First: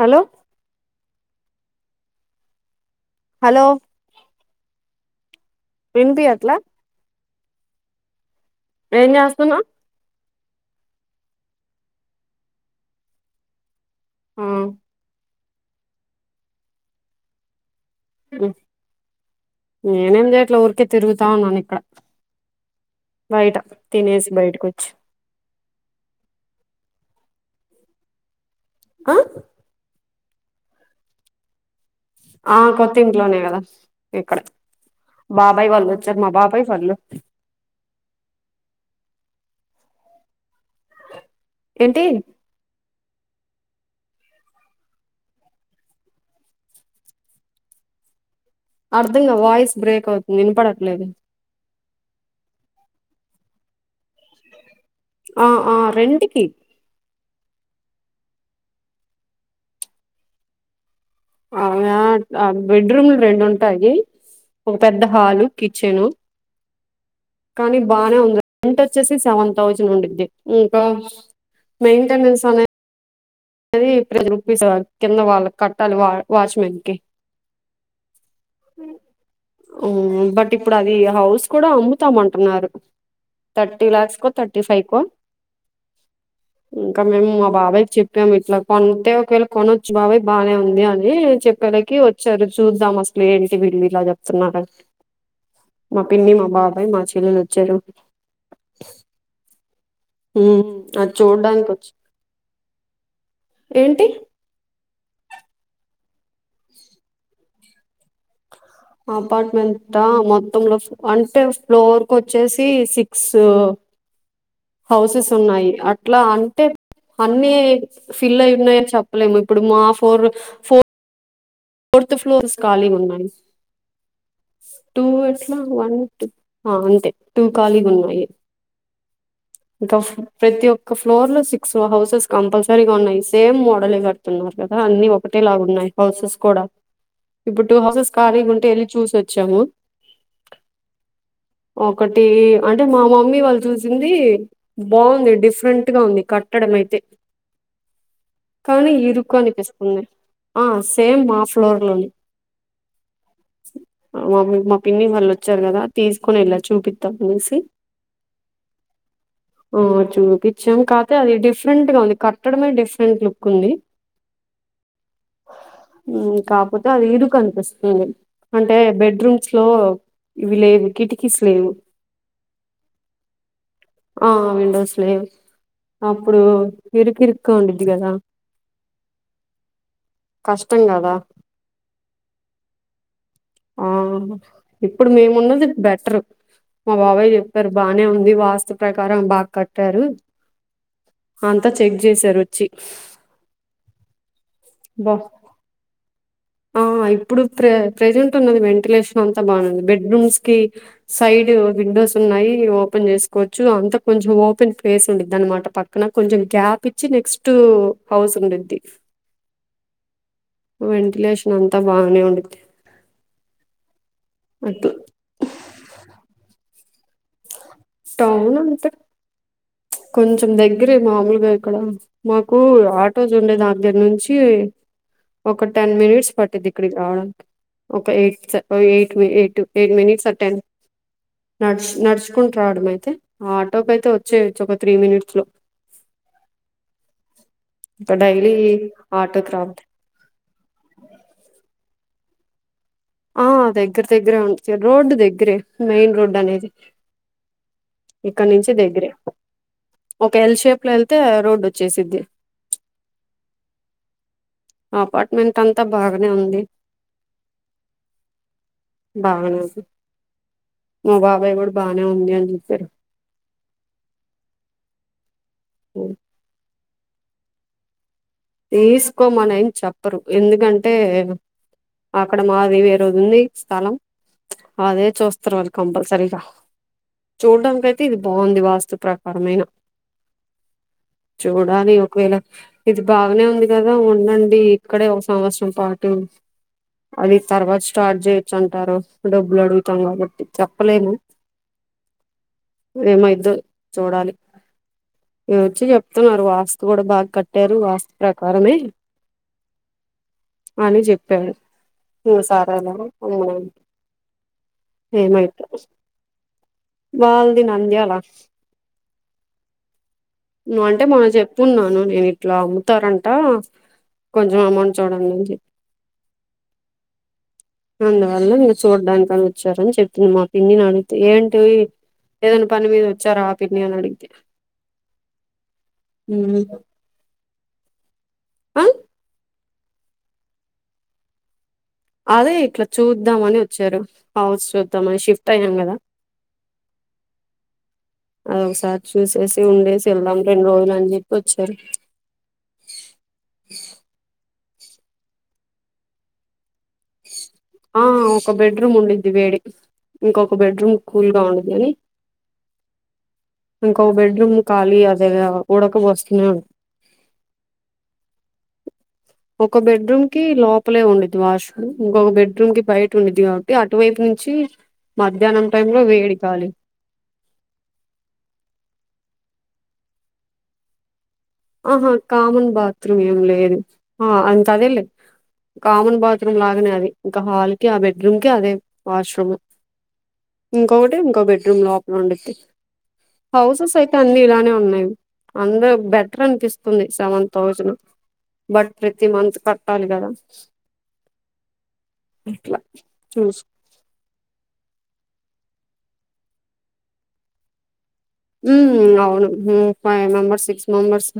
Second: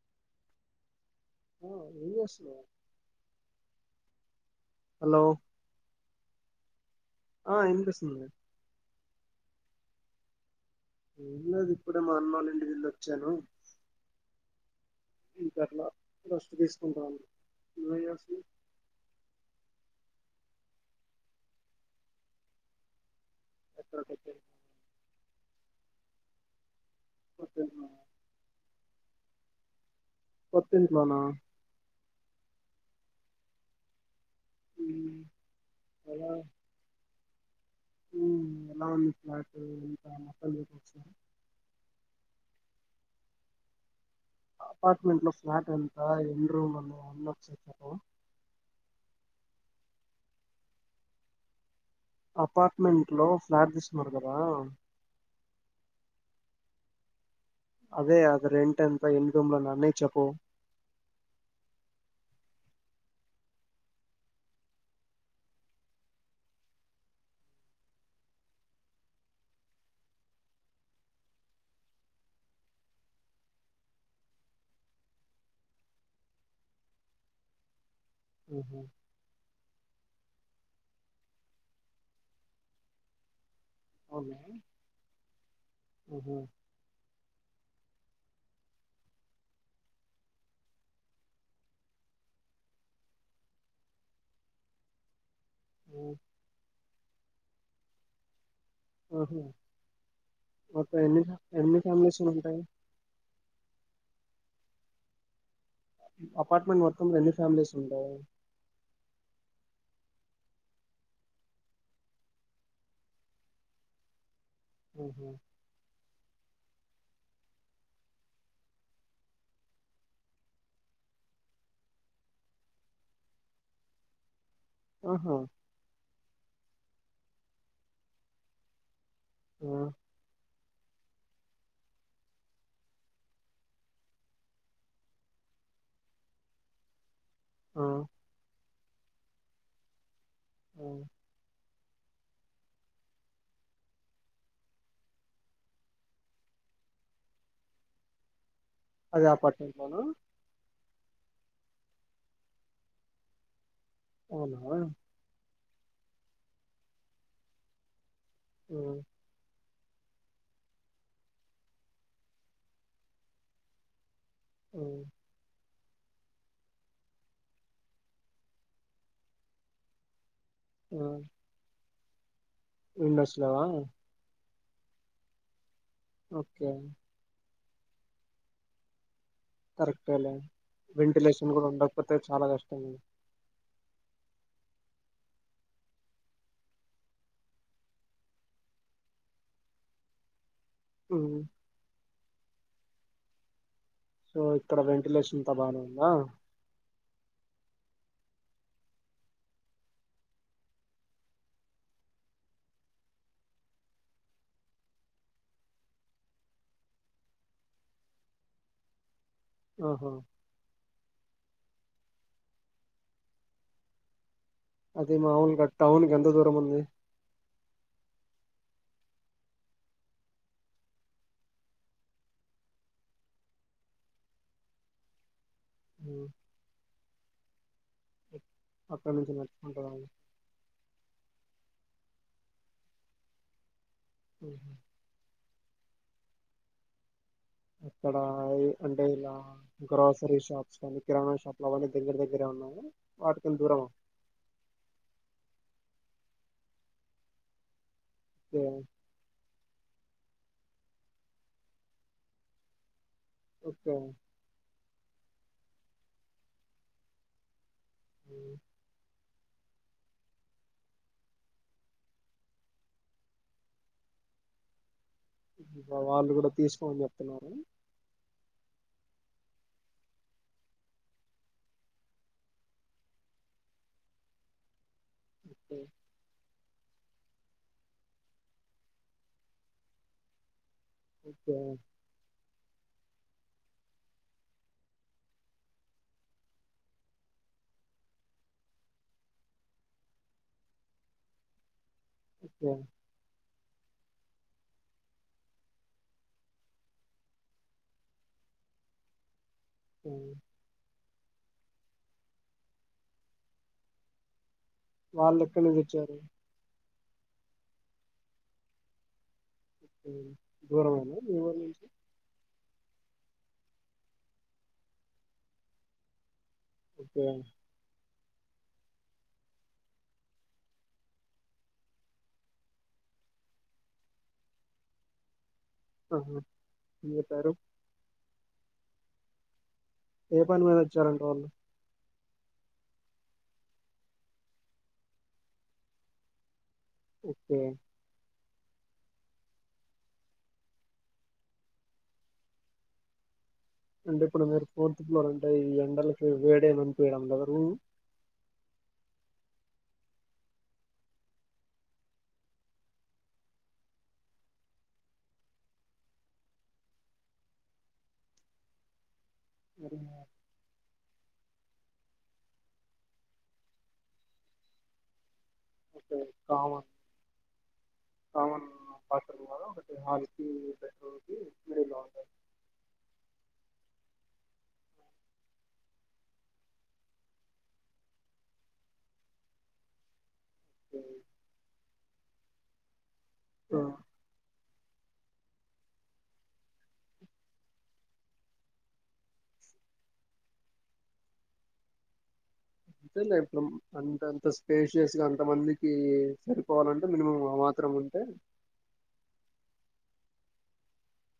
Hello ఆ ఏం జెస్తున్నావ్ హలో హలో విన్పియాట్లా ఆ ఇన్పిస్తుంది ఏం చేస్తన్నావ్ ఏం లేదు ఇప్పుడే మా అన్నోళ్ళింటికి ఎల్లాచ్చాను హ్మ్ ఇంకట్లా రెస్ట్ తీసుకుంటా ఉన నేనేం జేయట్లే ఊరికే తిరుగుతా ఉన్నాను ఇక్కడ బయట ఎక్కడ తినేసి బయటకచ్చి [unintelligible] ఆ కొత్తింట్లోనా ఆ కొత్తింట్లోనే గదా ఇక్కడ బాబాయ్ వాళ్ళు వచ్చారు మా ఎలా బాబాయ్ వాళ్ళు ఉమ్ అవును [unintelligible] ఏంటి అపార్ట్మెంట్ లో ఫ్లాట్ ఎంత ఎన్ రూమ్ అన్నా [unintelligible] అర్ధంగా వాయిస్ బ్రేక్ అవుతుంది వినపడట్లేదు అపార్ట్మెంట్లో ఫ్లాట్ తీసున్నారు కదా ఆ ఆ రెంటికి అదే అది రెంటెంత ఎన్ని రూమ్ంల నన్నే చెప్పు అవున ఆ బెడ్రూమ్లు రెండు ఉంటయి ఒక పెద్ద హాలు కిచెను కానీ బానే ఉంది రెంట్ వచ్చేసి సెవెన్ థౌజండ్ ఉండిది ఇంకా మెయింటెనెన్స్ అనే ఏది ప్రతిరూపిస కింద వాళ్ళ కట్టాలా వా వాచ్మెన్కి ఉహ్ ఉ బట్ ఇప్పుడు అది హౌస్ కూడా అమ్ముతామంటున్నారు థర్టీ లాక్స్ కో అవునా థర్టీ ఫైవ్ కో ఆహా ఇంకా మేము మా బాబాయ్కి చె టం ఇట్లా కొంటే ఒకవేళ కొనొచ్చు బాబయ్ బానే ఉంది అని చెప్పేలకి వచ్చారు చూద్దాం ఏంటి వీళ్ళు ఇలా చెప్తున్నారా మా పిన్ని మా బాబాయ్ మా చెల్లెలు వచ్చేలోపు ఆహుమ్ ఉమ్ అది చూడ్డానికి వచ్చి ఫ్యామిలీస్ ఉంటాయి ఏంటి? అపార్ట్మెంట్ మొత్తం ఎన్ని ఫ్యామిలీస్ ఉంటాయ్? అపార్ట్మెంట మొత్తంలో అంటే ఫ్లోర్ కు వచ్చేసి సిక్స్ ఆహా హౌసెస్ ఉన్నాయి అట్లా అంటే అన్నీ ఫిల్ అయి ఉన్నాయని చెప్పలేము ఇప్పుడు మా ఫోర్ ఫోర్ ఫోర్త్ ఫ్లోర్స్ ఖాళీ ఉన్నాయి. టూ ఆహా. ఎట్లా వన్ టు అంతే టూ ఖాళీగా ఉన్నాయి. ఆ ఇంకా ప్రతి ఒ క్క ఫ్లోర్ లో సిక్స్ హౌసెస్ కంపల్సరీగా ఉన్నాయి. సేమ్ మోడలె కడుతున్నారు కదా అన్ని ఒకటే లాగా ఉన్నాయి. ఇ హౌసెస్ కూడా ఇప్పుడు టూ ఆ హౌసెస్ ఖాళీగా ఉంటే వెళ్ళి చూసి వచ్చాము. అ ఒకటి అంటే మా మమ్మీ వాళ్ళు చూసింది బావుంది డిఫరెంట్ గా ఉంది కట్టడం అయితే కానీ అదే ఇరుకు అపార్ట్మెంట్ లోనా అనిపిస్తుంది ఆ సేమ్ మా ఫ్లోర్ లోనే అవునా మమ్మి మా ఆ పిన్ని వాళ్ళు వ చ్చారు కదా తీసుకొని ఎళ్ళ చూపిద్దాం అనేసి ఉ ఆ చూపించాం కాపోతే అది డిఫరెంట్ గా ఉంది. కట్టడమే డిఫరెంట్ లుక్ ఉంది. అ మ్ కాపోతే అది ఇరుకు అనిపిస్తుంది. అంటే బెడ్రూమ్స్ లో ఇవి లేవు కిటికీస్ లేవు. విండోస్నవా ఆ విండోస్ లేవ్ అప్పుడు ఓకే ఇరుకిరు కు ఉండిద్ది కదా కరెక్టే లే కష్టం కదా వెంటిలేషన్ కూడా ఉండకపోతే చాలా కష్టం. ఆహు ఇప్పుడు మేము ఉన్నది బెటరు మా బాబాయ్ చెప్పారు బానే ఉంది వాస్తు ప్రకారం బా కట్టారు. ఉమ్ అంతా చెక్ చేశారు వచ్చి సో ఇక్కడ బా వెంటిలేషనంతా బానే ఉందా? ఆ ఇప్పుడు ఇప్పుడే ప్రెజెంట్ ఉన్నది వెంటిలేషన్ అంతా బానే ఉంది. బెడ్రూమ్స్ కి సైడ్ సో విండోస్ ఉన్నాయి ఓపెన్ చేసుకోవచ్చు. అంత కొంచెం ఓపెన్ పెస్ ఉండిద్ అన్నమాట పక్కన కొంచెం యాప్ ఇచ్చి నెక్స్ట్ హౌస్ ఉండిద్ది. ఆహా వెంటిలేషన్ అంతా బానే ఉండిద్ధి. అది మాముూలుగా టౌన్ కి ఎంత దూరం ఉంది? టౌన్ ఉంటే కొంచెం దగ్గరే మామూలుగా ఇక్కడ మాకు ఆటోస్ ఉండే దాని దగ్గర నుంచి ఒక టెన్ ఉమ్. మినిట్స్ పట్టిద్ధి ఇక్కడికి రావడానికి ఒక ఎయిట్స్ ఒ అక్కడ ఎయిట్ నుంచి ఎయిటు నడుచుకుంటూ ఎయిట్ రావాలి మినిట్స్ ఆ టెన్ న నడుచుకుంట రావడం అయితే ఆ ఆటోకి అయితే వచ్చేయచ్చు ఒక త్రీ మినిట్స్ లో ఇంకా అక్కడ డైలీ అంటే ఇలా ఆటోకి రా గ్రాసరీ షాప్స్ కానీ, కిరాణా షాప్ అవన్నీ దగ్గర దగ్గరే ఉన్నాయా? ఆ దగ్గర దగ్గరే ఉంట రోడ్డు దగ్గరే మెయిన్ రోడ్డు దనేది ఇక్కడ ఓకే నుంచి దగ్గరే ఒక ఎల్ షేప్ లో ఎళ్తే రోడ్డు వచ్చేసిద్ది ఓకే ఆ అపార్ట్మెంట్ అంతా బాగనే ఉంది. ఉమ్ బాగనే ఉంది, మా బాబాయి కూడా బానే ఉంది అని చెప్పారు [inaudible] మా వాళ్ళు కూడా తీసుకోమని చెప్తున్నారు. తీసుకోమనెం చెప్పరు ఎందుకంటే అక్కడ మాది వేరేది ఉంది స్థలం. అదే చూస్తరు వాళ్ళు ఓకే కంపల్సరీగా. చూడ్డానీకైతే ఇది బావుంది వాస్తు ప్రకారమైన. ఓకే చూడాలీ ఒకవేళ ఇది బాగనే ఉంది కదా ఉండండి ఇక్కడే ఒక సంవత్సరం పాటు. అది తర్వాత స్టార్ట్ చేయొచ్చు అంటారు, డబ్బులు అడుగుతాం కాబట్టి చెప్పలేము. ఓకే ఏమయిద్దో చూడాలి, మీ వచ్చి చెప్తున్నారు వాస్తు గుడ బాగా కట్టారు వాస్ ప్రకారమే ఉమ్ అని చెప్పారు, ఇంగ సారాల వాళ్ళు ఎక్కడ నుంచి వచ్చారు? వాల్ది నంద్యాల. ఉమ్, నువ్వంటే దూరమేనా మొన్న మీ ఊరు నుంచి చెప్పున్నాను నేను ఇట్లా అమ్ము తారంట కొంచం అమౌంట్ చూడండి అని చెప్ ఓకె అందువల్ల మీరు చూడ్డానికి అని వచ్చారని చెప్తుంది మా పిన్నినీ అడిగితే ఏంటివి ఏదన్నా పని మీద వచ్చారా ఆ పిన్ని అని అడిగితి ఆహ మీ తరు అ ఏ పని మీద వచ్చారంట వాళ్ళు? అదే ఇట్ల చూద్దామని వచ్చారు, హౌస్ చూద్దామని షిఫ్ట్ అయ్యాం కదా ఓకే అదోకసారి చూసేసి ఉండేసి వెళ్దాం రెండు రోజులు అని చెప్పి వచ్చారు. [inaudible] అంటే ఇప్పుడు మీరు ఫోర్త్ ఫ్లోర్ అంటే ఈ ఎండలకి వేడేమి అనిపీయడం లేదా? రూమ్ ఆ ఒక బెడ్రూమ్ ఉండి ది వేడి ఇంకొక బెడ్రూమ్ కూల్ గా ఉండిది అని ఇంకో బెడ్రూమ్ ఖాళీ అదే ఉడక పోస్తునే ఉం ఒక మరి బెడ్రూమ్ కి లోప్ పలే ఉండిద్ది వాష్రూమ్, ఇంకొక బెడ్రూమ్ కి బయట ఉండుద్ది కాబట్టి అటువైపు నుంచి మద్ ధ్యాహ్నం టైమ్ లో వేడి గాలి. సామన్ పటలు పోలో ఒకటి హల్కి బెడ్ రూమ్ కి ఆహా కామన్ బాత్రూమ్ ఏం లేదు, ఆ ఇంకా అదే లే కామన్ బాత్రూమ్ లాగనే అది, ఇంకా హాల్ కి ఆ బెడ్రూమ్ కి అదే వాష్రూము ఇంకొకటి ఇంకో బెడ్రూమ్ లోపల ఉండిద్ది, హౌసెస్ అయితే అన్ని ఇలానే ఉన్నవి అందరు బెటర్ అనిపిస్తుంది సెవెన్ థౌజను బట్ ప్రతి మంత్ కట్టాలి కదా అట్లా అంతేలే ఇప్పుడు అంతంత స్పేషియస్ గా అన్ కొంత మందికి సరిపోవాలంటే మినిమం ఆ మాత్రం ఉంటే ఉమ్ అవును ఫైవ్ మెంబర్స్ సిక్స్ మెంబర్స్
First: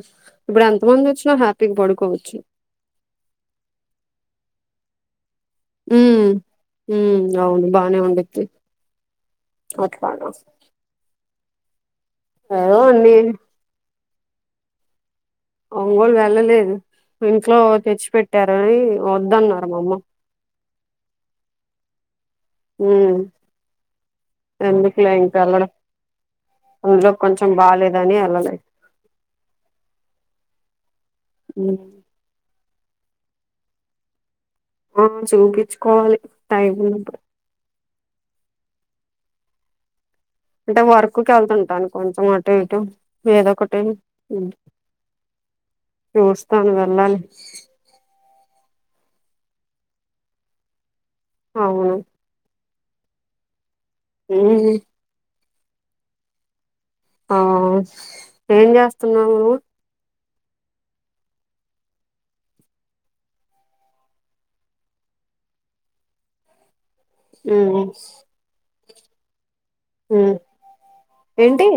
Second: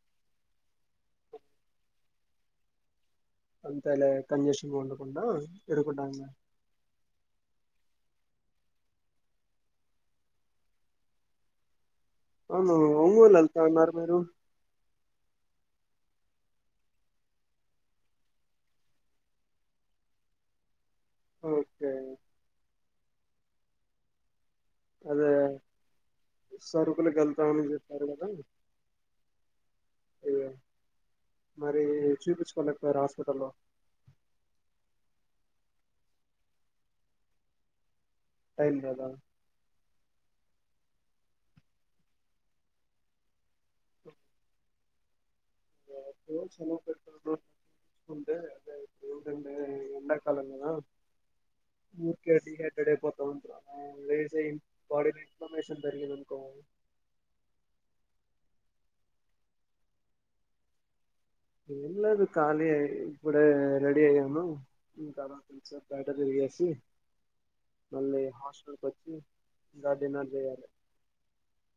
ఇప్పుడు ఎంత మంది వచ్చినా హ్యాపీగా పడు కోవచ్చు అంతేలే కంజెషన్గా ఉండకుండా ఉ ఇరుకుటాంగా ఉ అవును బానే ఉం తే అట్లా అవును ఒంగోలు వెళ్తా అన్నారు ఒంగోల్కి వెళ్ళలేదు ఇంట్లో తెచ్చి పెట్టారు అవి వద్దన్నారు మామ్మ ఓకే ఊ ఎందుకులే అదే ఇంకా వెళ్ళడం అందులో సరుకులకి వెళ్తా కొంచెం అని చెప్పారు బాగాలేదని కదా ఎల్ళలే అయ్యో ఉమ్ మరి చూపించుకోలేక పోయారా హాస్పిటల్లో ఆ చూపించుకోవాలి టైమ్ ఉన్నప్పుడు టైం లేదా అంటే వర్క్కి వెళ్తుంటాను కొంచెం అటు ఇటు ఏదో ఒకటి ఎప్పుడో చూస్తాను వెళ్ళాలి ఎండా కాలం కదా అవును ఉరికే డీహై ఎడైపోతావ్ అంతల ఆ ఉమ్ బాడీ లో ఇన్ఫ్లమేషన్ పెరిగింది అనుకో ఆ ఏం చేస్తున్నా నువ్వు ఏం లేదు కాలియే ఇప్పుడే రెడి అయ్యాను ఇంకా కాసేపు బయట తిరిగి తేసి ఉమ్ మళ్ళీ హాస్టల్కి వచ్చి ఇంకా అ డిన్నర్ చేయాలి ఏంటి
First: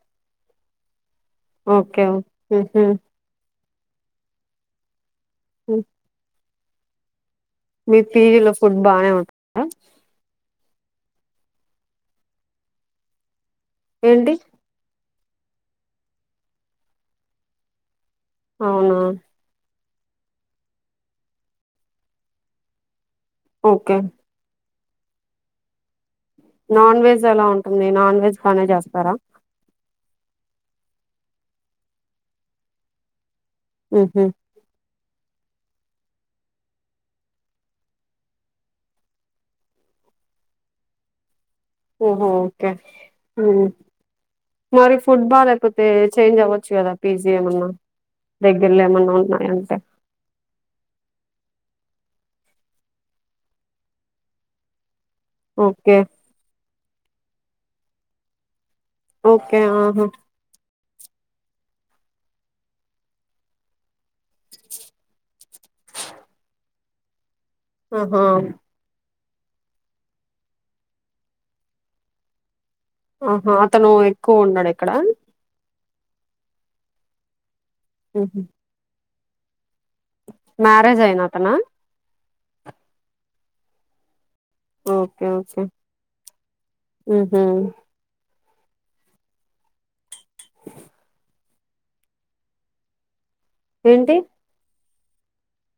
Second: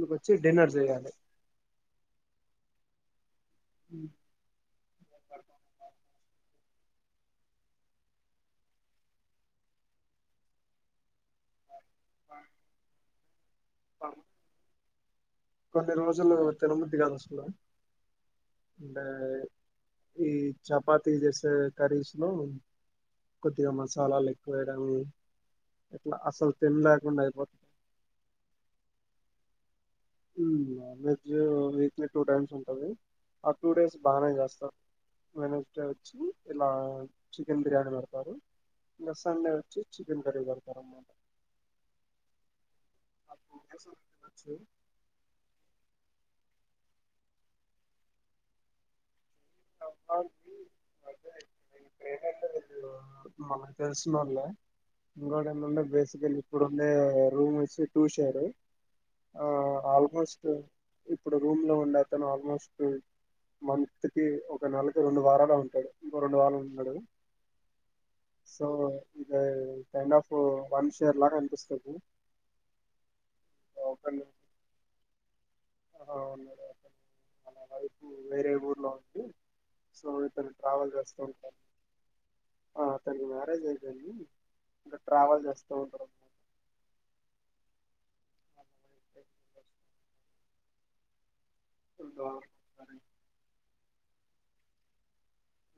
ఇంకొచ్చి డిన్నర్ చేయాలి ఓకే ఉహు ఉ ఉ మీ పీజీలో ఫుడ్ బానే ఉంటుదా బ ఏంటి కొన్ని రోజులు తిినముద్ది కాదుసలు అవునా అంటే ఈ చపాతి చేసే కర్రీస్ లో కొద్దిగా ఓకే మసాలాలు ఎక్కువ కాని నాన్ వెజ్ ఎలా ఉంటుంది నాన్ వెజ్ బానే చేస్తారా ఉ non veg weekly two times ఉంటది ఆ టూ డేస్ ఉహు బానే చేస్తారు వెడ్నెస్డే వచ్చి ఇలా చికెన్ బిర్యానీ పెడతారు ఇంక సండే వచ్చి చికెన్ బిర్యానీ పెడతార్ అనమాట ఓహో ఓకే అహ టూ డేస్ తినొచ్చు మరి ఫుడ్ బాలేకపోతే చేంజ్ అవ్వచ్చు కదా పీజీ ఏమన్నా దగ్గర్లో ఏమన్నా ఉన్నా అంటె మనకు తెలిసినోళ్లే ఇంకోటెంటంటే ఓకే బేసికల్ ఇప్పుడుండే రూమ్ వచ్చేసి టూ షేర్ ఆ ఓకే ఆహా ఆల్మోస్ట్ ఇప్పుడు రూమ్ లో ఉండే అతను ఆల్మోస్ట్ మంత్ కి ఒక నెలకి రెండు వారాలె ఉంటాడు ఇంకో రెండు వారాలు ఉన్నాడు ఆహా ఇది కైండ్ ఆఫ్ వన్స్ ఇయర్ లాగా అనిపిస్తది ఆహా అతను ఒకళ్ళు ఎక్కువ ఉండడా ఇక్కడ ఆ అవును మేడం ఉహు సో ఇతను ట్రావెల్ మ్యారేజ్ చేస్తూ అయిన అతనా ఉంటాడు ఆ అతనికి మ్యారేజ్ అయిపోయింది ఇంకా ఓకే ట్రావెల్ ఓకే చేస్తూ ఉంటారు ఉహు [inaudible] [inaudible] [inaudible] ఏంటి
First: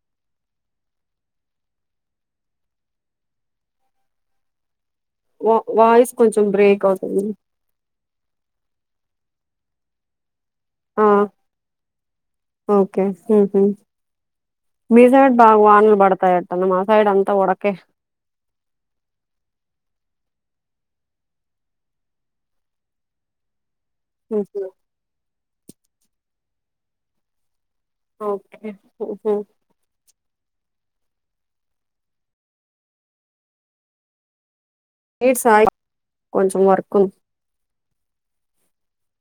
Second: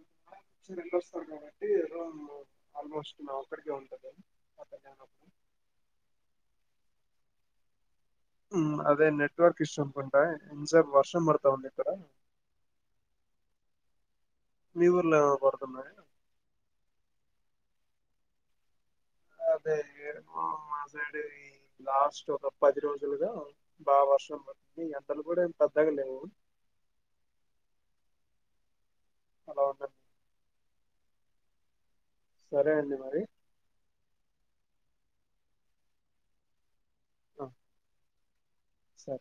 [inaudible] వస్తారు కాబట్టి ఆల్మోస్ట్ నా ఒక్కడికే ఉంటది వా వాయిస్ కొంచెం బ్రేక్ అవుతుంది ఉమ్ అదే నెట్వర్క్ ఇష్యూ స్ ఉంటాయి ఆ ఓకే హు హు మీ ఊర్లో సైడ్ ఏమైనా బాగా వానలు పడుతున్నాయా పడతాయట్టుంది మా సైడ్ అంతా ఉడకే అదే మాసైడ్ ఈ లాస్ట్ ఒక పది రోజులుగా బా వర్షం హుహు. పతుంది ఎండలు కూడా ఏం పెద్దగా లేవు ఓకే ఉహు అలా ఉండండి సరే అండి మరి ఏటి సాయి కొంచం వర్క్ ఉంది అ సరే